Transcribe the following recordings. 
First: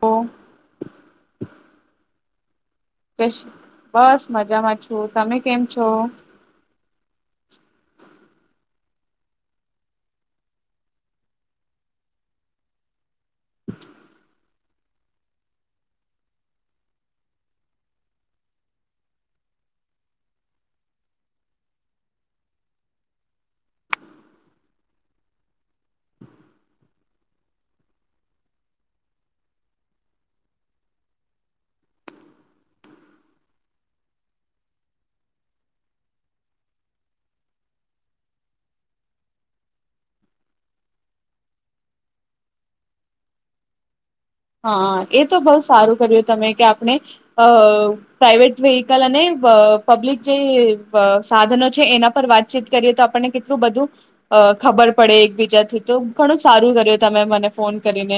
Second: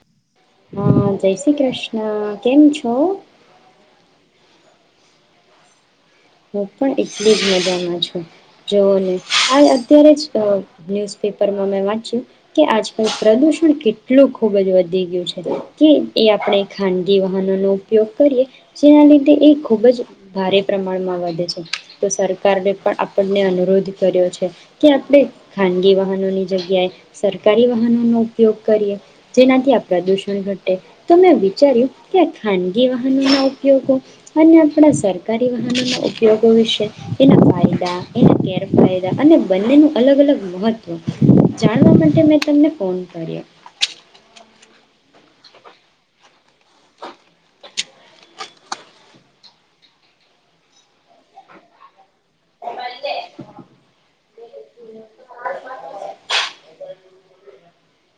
બસ હા, જય શ્રી કૃષ્ણ. કેમ છો? કે હું બસ. મજામાં છું. તમે કેમ છો? હું પણ એટલી જ મજામાં છું. જોવોને આ અત્યારે જ ન્યુઝપેપરમાં મેં વાંચ્યું, કે આજકાલ પ્રદુષણ કેટલું ખૂબ જ વધી ગયું છે, કે એ આપણે ખાનગી વાહનોનો ઉપયોગ કરીએ, જેના લીધે એ ખૂબ જ ભારે પ્રમાણે માણમાં વધે છે. તો સરકારે પણ આપણને અનુરોધ કર્યો છે, કે આપણે ખાનગી વાહનોની જગ્યાએ, સરકારી વાહનોનો ઉપયોગ કરીએ, જેનાથી આ પ્રદૂષણ ઘટે. તો મેં વિચાર્યું કે ખાનગી વાહનોના ઉપયોગો અને આપણા સરકાર રી વાહનોના ઉપયોગો વિશે, એના ફાયદા એના ગેરફાયદા અને બંનેનું અલગ-અલગ મહત્વ, જાણવા માટે મેં તમને ફોન કર્યો. હા, એ તો બહુ સારું કર્યું તમે, કે આપણે અ પ્રાાઈવેટ વેહીકલ અને પબ્લિક જે સાધનો છે એના પર વાતચીત કરીએ તો આપણને કેટલું બધું અ ખબર પડે એકબીજાથી. તો ઘણું સારું કર્યું. તમે મને ફોન કરીને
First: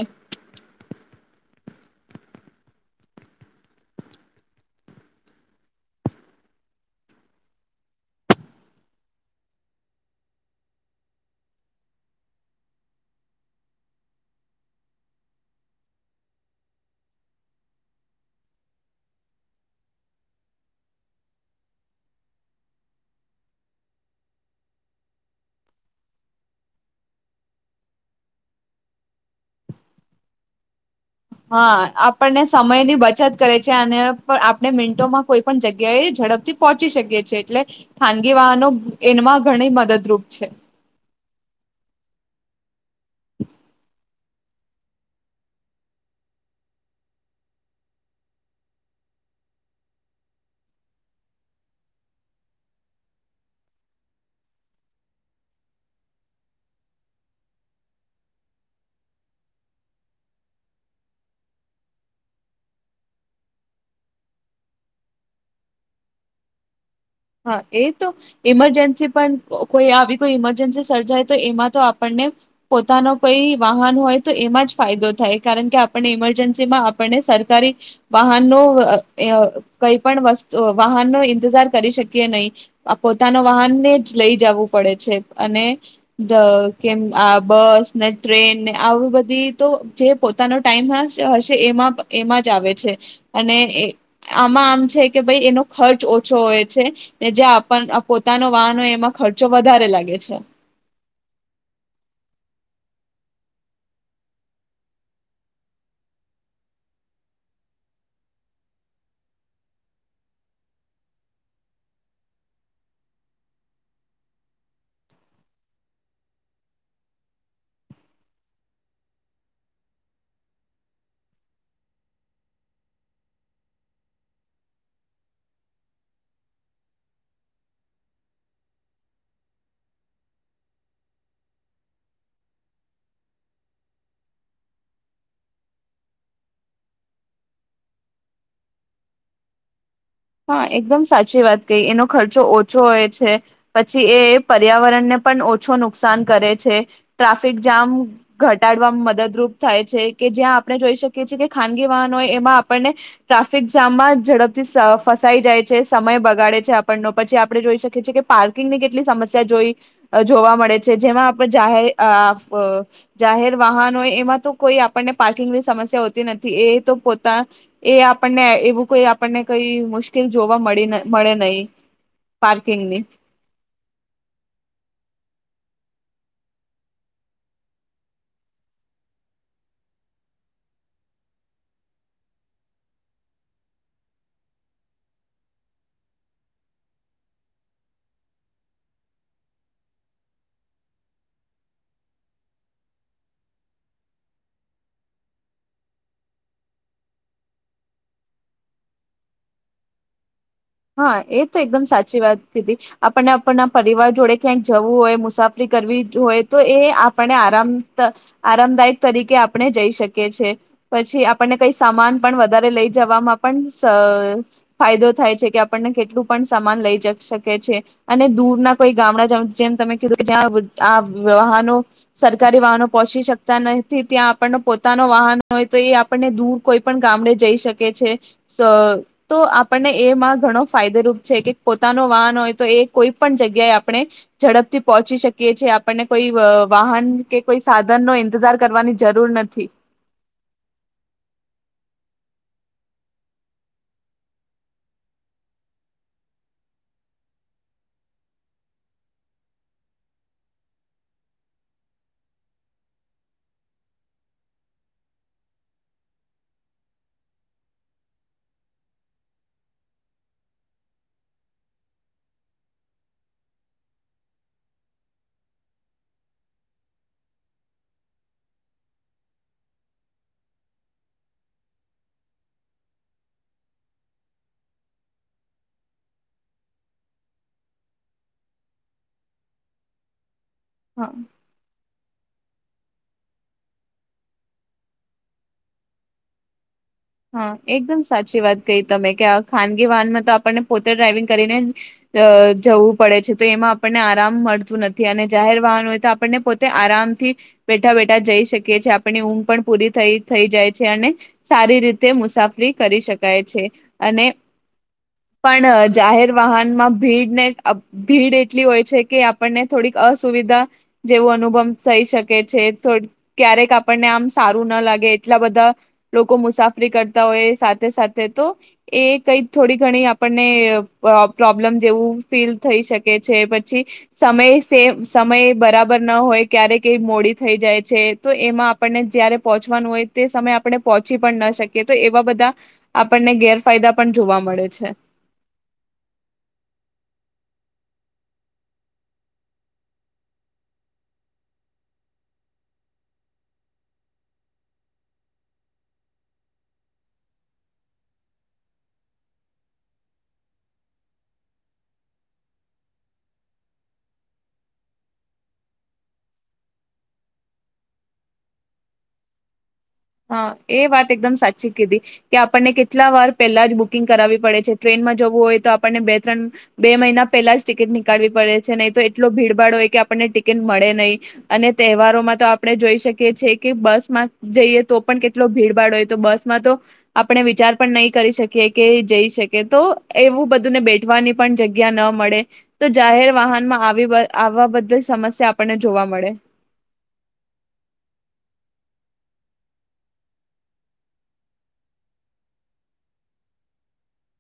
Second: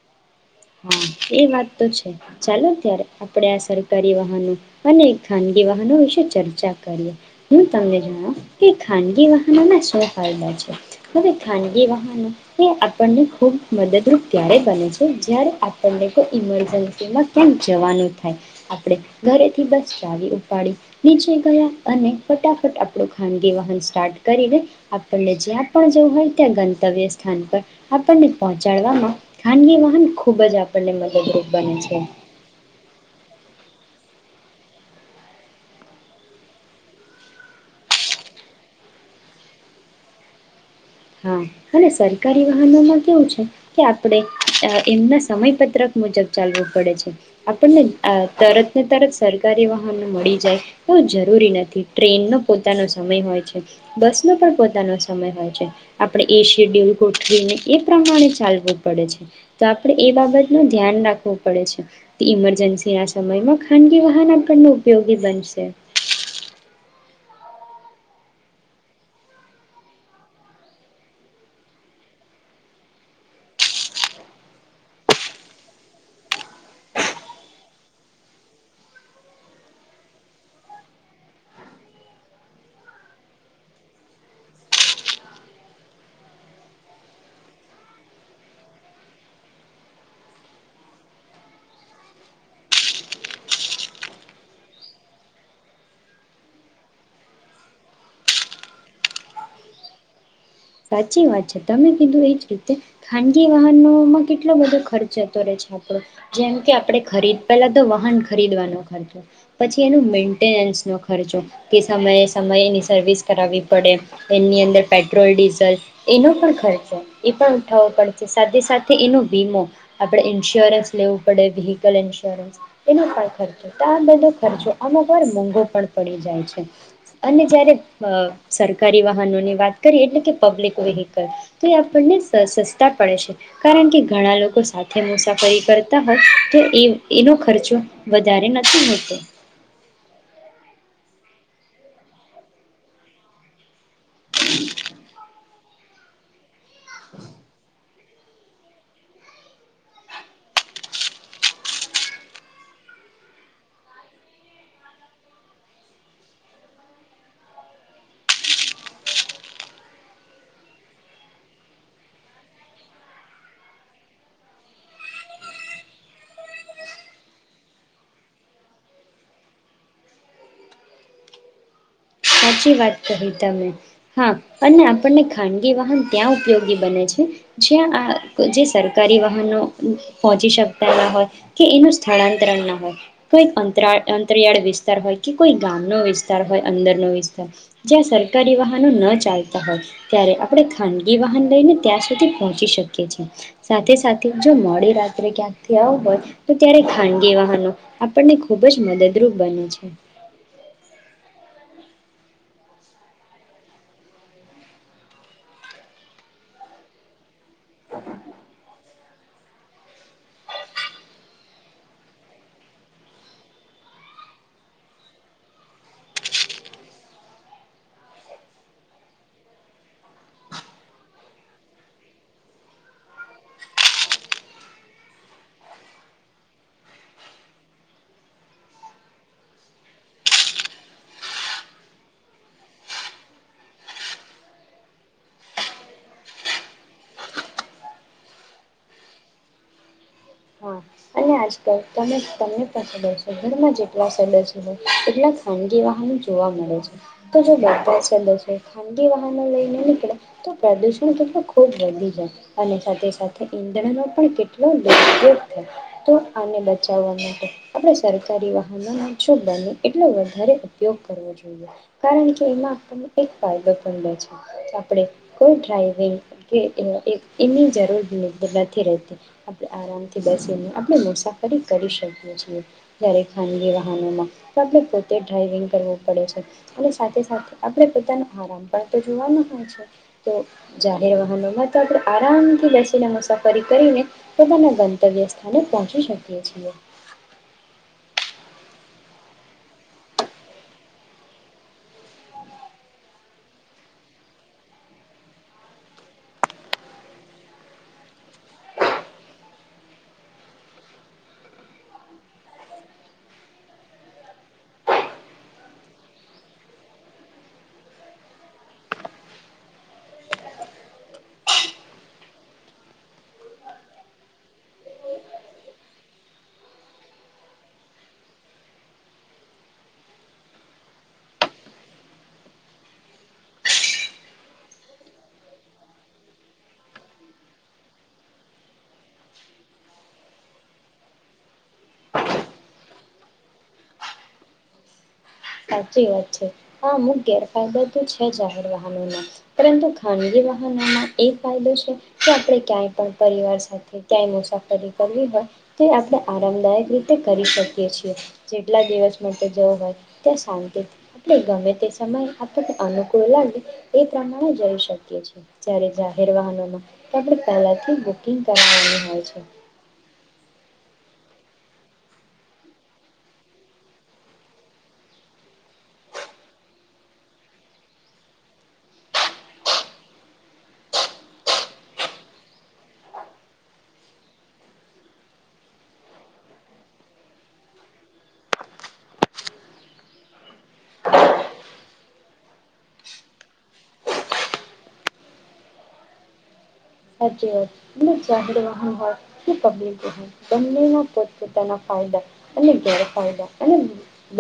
હા, એ વાત તો છે. ચાલો ત્યારે આપણે આ સરકારી વાહનો અને ખાનગી વાહનો વિશે ચર્ચા કરીએ. હું તમને જણાવ કે ખાનગી વાહનોમાં શું ફાયદા છે. હવે ખાનગી વાહનો એ આપણને ખૂબ મદદરૂપ ત્યારે બને છે જ્યારે આપણને કોઈ ઇમરજન્સીમાં ક્યાંક જવાનું થાય, આપણે ઘરેથી બસ ચાવી ઉપાડી નીચે ગયા અને ફટાફટ આપણું ખાનગી વાહન સ્ટાર્ટ કરીને, આપણને જ્યાં પણ જવું હોય ત્યાં ગંતવ્ય સ્થાન પર આપણને પહોંચાડવામાં ખાનગી વાહન ખૂબ ખૂબ જ આપણને મદદ્ હા, આપણને સમયની બચત કરે છે. કે અને આપણે મિન્ટોમાં કોઈ પણ જગ્યાએ ઝડપથી પહોંચી શકીએ છીએ. એટલે ખાનગી વાહનો એનમાં ઘણી મદદરૂપ છે. હા, અને સરકારી વાહનોમાં કેવું છે, કે આપણે એમના સમયપત્રક મુજબ ચાલવું પડે છે. આપણને તરતને તરત સરકારી વાહનો મળી જાય, એવું જરૂરી નથી. ટ્રેનનો પોતાનો સમય હોય છે, બસ નો પણ પોતાનો સમય હોય છે. આપણે એ શેડ્યુલ ગોઠવીને એ પ્રમાણે ચાલવું પડે છે. તો આપણે એ બાબતનું ધ્યાન રાખવું પડે છે. ઈમરજન્સીના સમયમાં ખાનગી વાહન આપણને ઉપયોગી બનશે. હા એ તો ઈમરજન્સી પણ કોઈ આવી કોઈ ઈમરજન્સી સર્જાય તો એમાં તો આપણને પોતાનો કઈ વાહન હોય તો એમાં જ ફાયદો થાય, કારણ કે આપણને ઈમરજન્સીમાં આપણને સરકારી વાહનનો કઈ પણ વસ્તુ વાહનનો ઈંતજાર કરી શકીએ કે નહીં, અહ પોતાનો વાહનને જ લઈ જાવું પડે છે, અને જ કેમ આ બસ ને ટ્રેન ને આવી બધી તો જે પોતાનો ટાઈમ હ હશે એમાં-એમાં જ આવે છે અને એ આમાં આમ છે કે ભઈ એનો ખર્ચ ઓછો હોય. છે કે જે આપ પોતાનો વાહન હોય એમાં ખર્ચો વધારે લાગે છે. સાચી વાત છે, તમે કીધું એજ રીતે ખાનગી વાહનોમાં કેટલો બધો ખર્ચ જતો રહે છે આપણો, જેમ કે આપણે ખરીદ પેલા તો વાહન ખરીદવાનો ખર્ચો, પછી એનો મેન્ટેનન્સ નો ખર્ચો, કે સમયે સમયની સર્વિસ કરાવવી પડે, એની અંદર પેટ્રોલ ડીઝ ઝલ એનો પણ ખર્ચો ઈ પણ ઉઠાવવો પડે છે, સાથે સાથે એનો વીમો આપણે ઇન્સ્યોરન્સ લેવું પડે વ્હીકલ ઇન્સ્યોરન્સ એનો પણ ખર્ચો, તો આ બધો ખર્ચો અમુક વાર મોંઘો પણ પડી જાય છે, અને જ્યારે અહ સરકારી વાહનોની વાત કરીએ એટલે કે પબલિક વેહકલ, તો એ આપણને સસ્તા પડે છે કારણ કે ઘણા લોકો સાથે મુસાફરી કરતા હોય તો એ એનો ખર્ચો વધારે નથી હોતો. હા એકદમ સાચી વાત કહી, એનો ખર્ચો ઓછો હોય છે. પછી એ એ પર્યાવરણ ને પણ ઓ છો નુકસાન કરે છે. ટ્રાફિક જામ ઘટાડવામાં મદદરૂપ થાય છે, કે જ્યાં આપણે જોઈ શકીએ છીએ કે ખાનગી વાહનો હોય એમાં આપણને ટ્રાફિક જામમાં ઝડપથી સફ ફસાઈ જાય છે, સમય બગાડે છે આપણનો, પછી આપણે જોઈ શકીએ છીએ કે પાર્કિંગની કેટલી સમસ્યા જોઈ જોવા મળે છે જેમાં આપ જાહેર આપ જાહેર વાહન હોય એમાં તો કોઈ આપણને પાર્કિંગની સમસ્યા હોતી નથી, એ એ તો પોતા એ આપણને એવું કોઈ આપણને કઈ મુ મુશ્કેલ જોવા મળી મળે નહી. સાચી વાત પાર્કિંગની. કહી તમે. હા અને આપણને ખાન ગી વાહન ત્યાં ઉપયોગી બને છે, જ્યાં આ અહ જે સરકારી વાહનો પહોંચી શકતા ના હોય કે એનું સ્થળાંતર ના હોય, કોઈ અંતરાળ અંતરિયાળ વિસ્તાર હોય કે કોઈ ગામ નો વિસ્તાર હોય અંદરનો વિસ જ્યાં સરકારી વાહનો ન ચાલતા હોય ત્યારે આપણે ખાનગી વાહન લઈને ત્યાં સુધી પહોંચી શકીએ છે. સાથે-સાથે જો મોડી રાત્રે ક્યાંક ને કયાંક ગયા હોય તો ત્યારે ખાનગી વાહનો આપણને ખુબ જ મદદરૂપ બને છે. હા એ તો એકદમ સાચી વાત કીધી આપણને આપણના પરિવાર જોડે ક્યાંક જવું હોય મુસાફરી કરવી હોય તો એ આપને આરામ આરામદાયક તરીકે આપણે જઈ શકીએ છે, પછી આપણને કાઈક સામાન પણ વધારે લઈ જવામાં પણ સ ફાયદો થાય છે. [unintelligible] આપણને કેટલું પણ સામાન લઈ જ શકે છે, અને દૂર ના કોઈ ગામડા જમ જેમ તમે કીધું કે જ્યાં આ વાહનો સરકારી વાહનો પહોચી શકતા નથી ત્યાં આપણનો પોતાનો વાહન હોય તો એ આપણને દૂર કોઈ પણ ગામડે જઈ શકે છે, સ તો આપણને એમાં ઘણો ફાયદોરૂપ છે કે પોતાનો વાહન હોય તો એ કોઈ પણ જગ્યાએ આપણે ઝડપથી પહોંચી શકીએ છીએ, આપણને કોઈ વાહન કે કોઈ સાધન નો ઈંતજાર કરવાની જરૂર નથી. હા અને આજકલ તમે તમને પણ ખબર છે, ઘરમાં જેટલા સદસ્યો હોય એટલા ખાનગી વાહનો જોવા મળે છે, તો જો બધા સદસ્યો ખાનગી વાહનો લઈને નીકળે તો પ્રદૂષણ કેટલું ખૂબ વધી જાય, અને સાથે સાથે ઈંધણનો પણ કેટલો દુરયોગ થાય. તો આને બચાવવા માટે આપણે સરકારી વાહનોના [unintelligible] એટલે વધારે ઉપયોગ કરવો જોઈએ, કારણ કે એમાં આપણને એક ફાયદો પણ બહુ છે. આપણે કોઈ ડ્રાઈવિંગ કે એન એ એની જરૂર ન નથી રહેતી, આપણે આરામથી બેસીને આ આપણી મુસાફરી કરી શકીએ છીએ. દરેક ખાનગી વાહનોમાં તો આપણે પોતે ડ્રાઈવિંગ કરવું પડે છે અને સાથે સાથે આપણે પોતાનો આરામ પણ તો જોવાનું હોય છે. તો હા જાહેર વાહનોમાં તો આપણે આરામથી બેસીને મુસાફરી કરીને પોતાના ગંતવ્ય ને પહોંચી શકીએ છીએ. હા એકદમ સાચી વાત કઈ તમે કે આ ખાનગી વાહનમાં તો આપણને પોતે ડ્રાાઈવિંગ કરીને જવું પડે છે તો એમાં આપણને આરામ મળતું નથી અને જાહેર વાહન હોય તો આપણને પોતે આરામથી બેઠા બેઠા જઈ શકીએીએ આપણની ઊંઘ પણ પૂરી થઈ થઈ જાય છે અને સારી રીતે તે મુસાફરી કરી શકાય છે અને પણ જાહેર વાહનમાં ભીડને ભીડ એટલી હોય છે કે આપણને થોડીક અસુવિધા જેવો અનુભવ થઈ શકે છે ક્યારેક આપણને આમ સારું ના લાગે એટલા બધા લોકો મુસાફ કરતા હોય સાથે સાથે તો એ કઈ થોડી ઘણી આપણને પ્રોબ્લેમ જેવું ફીલ થઈ શકે છે પછી સમય સેમ સમય બરાબર ન હોય ક્યારે કઈ મોડી થઈ જાય છે તો એમાં આપણને જયારે પહંચવાનું હોય તે સમય આપણે પહોંચી પણ ન શકીએ. કે તો એવા બધા આપણને ગેરફાયદા પણ જોવા મળે છે. સાચી વાત છે આ અમુક ગેરફાયદો તો છે જાહેર વાહનોમાં પરંતુ ખાનગી વાહનોમાં એ ફાયદો છે કે આપણે ક્યાંય પણ પરિવાર સાથે ક્યાંય મુસાફરી કરવી હોય તે આપણે આરામદાયક રીતે કરી શકીએ છીએ, જેટલા દિવસ માટે જવું હોય. ત શાંતિ આપણે ગમે તે સમય આપણને અનુકૂળ લાગે એ પ્રમાણે જઈ શકીએ છીએ જયારે જાહેર વાહનોમાં પહેલાથી બુકિંગ કરાવેલું હોય છે. હા એ વાત એકદમ સાચી કીધી કે આપણને કેટલા વાર પહેલા જ બુકિંગ કરાવવી પડે છે, ટ્રેનમાં જવું હોય તો આપણને બે ત્રણ બે મહિના પહેલા જ ટિકિટ નીકળવી પડે છે નહી તો એટલો ભીડભાડ હોય કે આપણને ટિકિટ મળે નહી અને તહેવારોમાં તો આપણે જોઈ શકીએ છીએ કે બસમાં જઈએ તો પણ કેટલો ભીડભાડ હોય તો બસમાં તો આપણે વિચાર પણ નહીં કરી શકીએ કે જઈ શકીએ તો એવું બધુંને બેઠવાની પણ જગ્યા ન મળે તો જાહેર વાહનમાં આવી આવવા બધી સમસ્યા આપણને જોવા મળે. જાહેર વાહન હોય કે પ્િક હોય બંનેમાં પોતપોતાના ફાયદા અને ગેરફાયદા અને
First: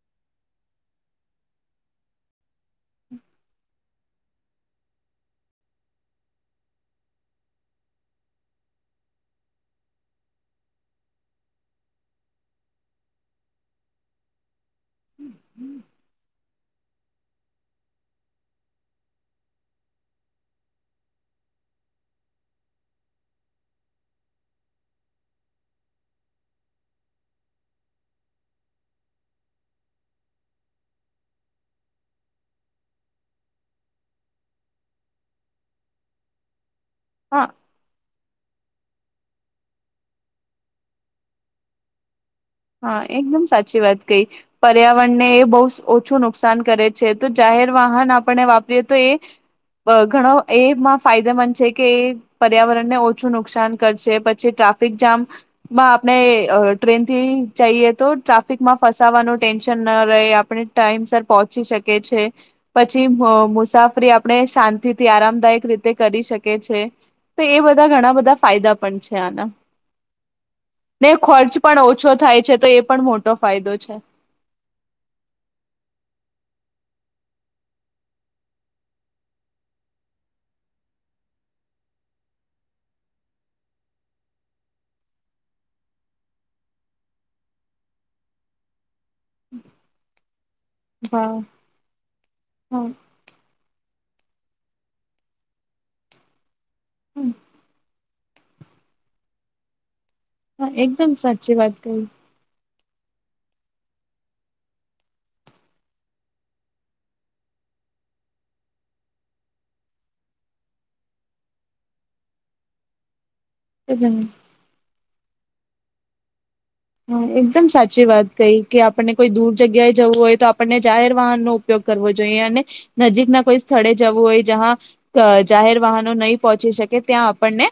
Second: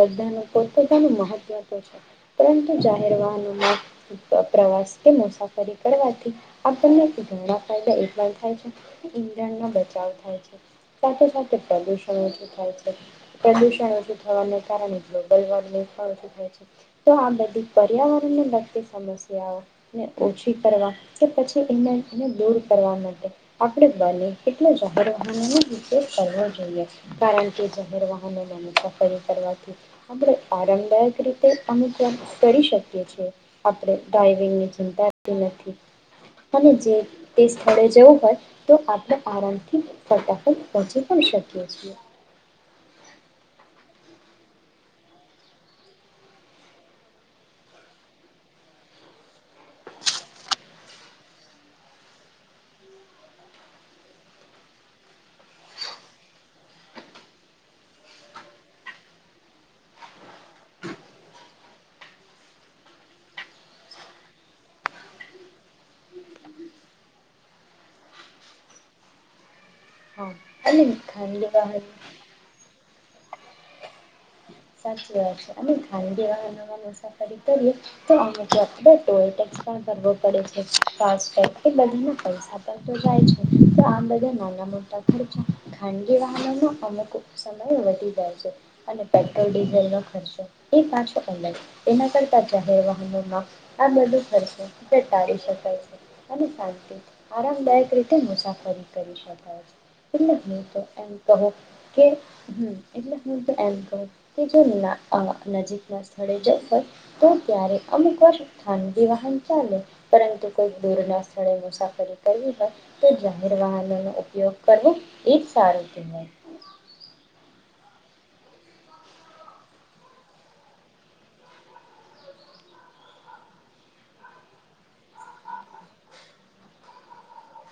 બધાનું પોતપતાનું મહત્વ તો છે પરંતુ જાહેર વાહનોમાં પ્રવાસ કે મુસાફરી કરવાથી આપને ઘણા ફાયદા એ પણ થાય છે ઈંધણનો બચાવ થાય છે સાથે સાથે પ્રદુષણ ઓછું થાય છે પ્રદુષણ ઓછું થવાનું કારણ ગલવા શું થાય છે. તો આ બધી પર્યાવરણને લગતી સમસ્યાઓને ઓછી કરવા કે પછીને દૂર કરવા માટે આપડે બને એટલા જાહેર વાહનોનો ઉપયોગ કરવો જોઈએ કારણ કે જાહેર વાહનો મુસાફરી કરવાથી આરામદાયક રીતે અનુકુલ કરી શકીએ છીએ. આપણે ડ્રાંઇવિંગ ની ચિંતા નથી અને જે હા તે સ્થળે જેવું હોય તો આપણે આરામ થી ફટાફટ પહોચી પણ શકીએ છીએ. હા એકદમ સાચી વાત કઈ પર્યાવરણને એ બહુ ઓછું નુકસાન કરે છે તો જાહેર વાહન આપણે વાપરીએ તો એ ઘણો એમાં ફાયદામંદ છે કે એ પર્યાવરણને ઓછું નુકસાન કરશે પછી ટ્રાફિક જામમાં આપણે ટ્રેનથી જઈએ તો ટ્રાફિકમાં ફસાવાનું ટેન્શન ના રહે આપણે ટાઈમ સર પહોંચી શકે છે પછી મુસાફરી આપણે શાંતિથી આરામદાયક રીતે કરી શકે છે તો એ બધા ઘણા બધા ફાયદા પણ છે આના. હા અને ને ખાનગી ખર્ચ પણ વાહન ઓછો થાય. તો એ પણ મોટો ફાયદો છે. [unintelligible] અને ખાનગી વાહનોમાં મુસાફરી કરીએ, તોક [unintelligible] ટોલ ટેક્ષ પણ ભરવો પડે છે. ફાસ્ટ ટૅગથી બધાનું પૈસા પણ તો જાય છે. આ બધા નાના મોટા ખર્ચા ખાનગી વાહનોમાં અમુક સમય વધી જાય છે. અને [unintelligible] પેટ્રોલ ડીઝલનો ખર્ચો, એ પાછો વાહ અલગ. એના કરતા હા જાહેર વાહનોમાં આ બધું. [unintelligible] ટાળી શકાય છે અને ખા હમ, આરામદાયક રીતે તે મુસાફરી કરી શકાય છે. એટલે હું હા તો એકદમ એમ કહું, સાચી વાત કહી કે એટલે હું તો એમ કહું, કે કે જો ના અ નજીક ના સ્થળે જવું હોય, તો ત્યારે અમુક વાર ખાનગી વાહન ચાલે પરંતુ કોઈક દૂર ના સ્થળે મુસાફરી કરવી હોય તો જાહેર એ વાહનોનો જ ને. ઉપયોગ કરવો એજ સારું, તને. હા, એકદમ સાચી વાત કઈ, કે આપણને કોઈ દૂર જગ્યાએ જવું હોય તો આપણને જાહેર વાહનનો ઉપયોગ કરવો જોઈએ. અને નજીકના કોઈ સ્થળે જવું હોય જ્યાં. જાહેર વાહનો નહીં પહોંચી શકે ત્યાં આપણને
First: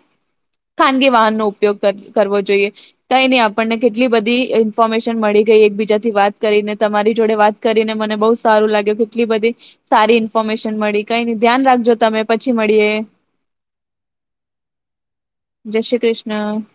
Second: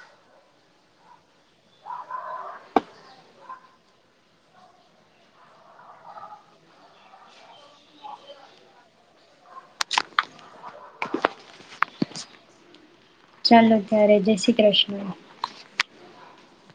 ખાનગી વાહનનો ઉપયોગ ક કરવો જોઈએ. તો કંઇની આપણને કેટલી બધી ઇન્ફોર્મેશન મળી ગઈ એકબીજા થી વાત કરીને. તમારી જોડે વાત કરીને મને બહુ સારું લાગ્યો કેટલી બધી સારી ઇન્ફોર્મેશન મળી. કઈ નહી ધ્યાન રાખજો તમે પછી મળીએ. ચાલો ત્યારે, જય શ્રી કૃષ્ણ. ન.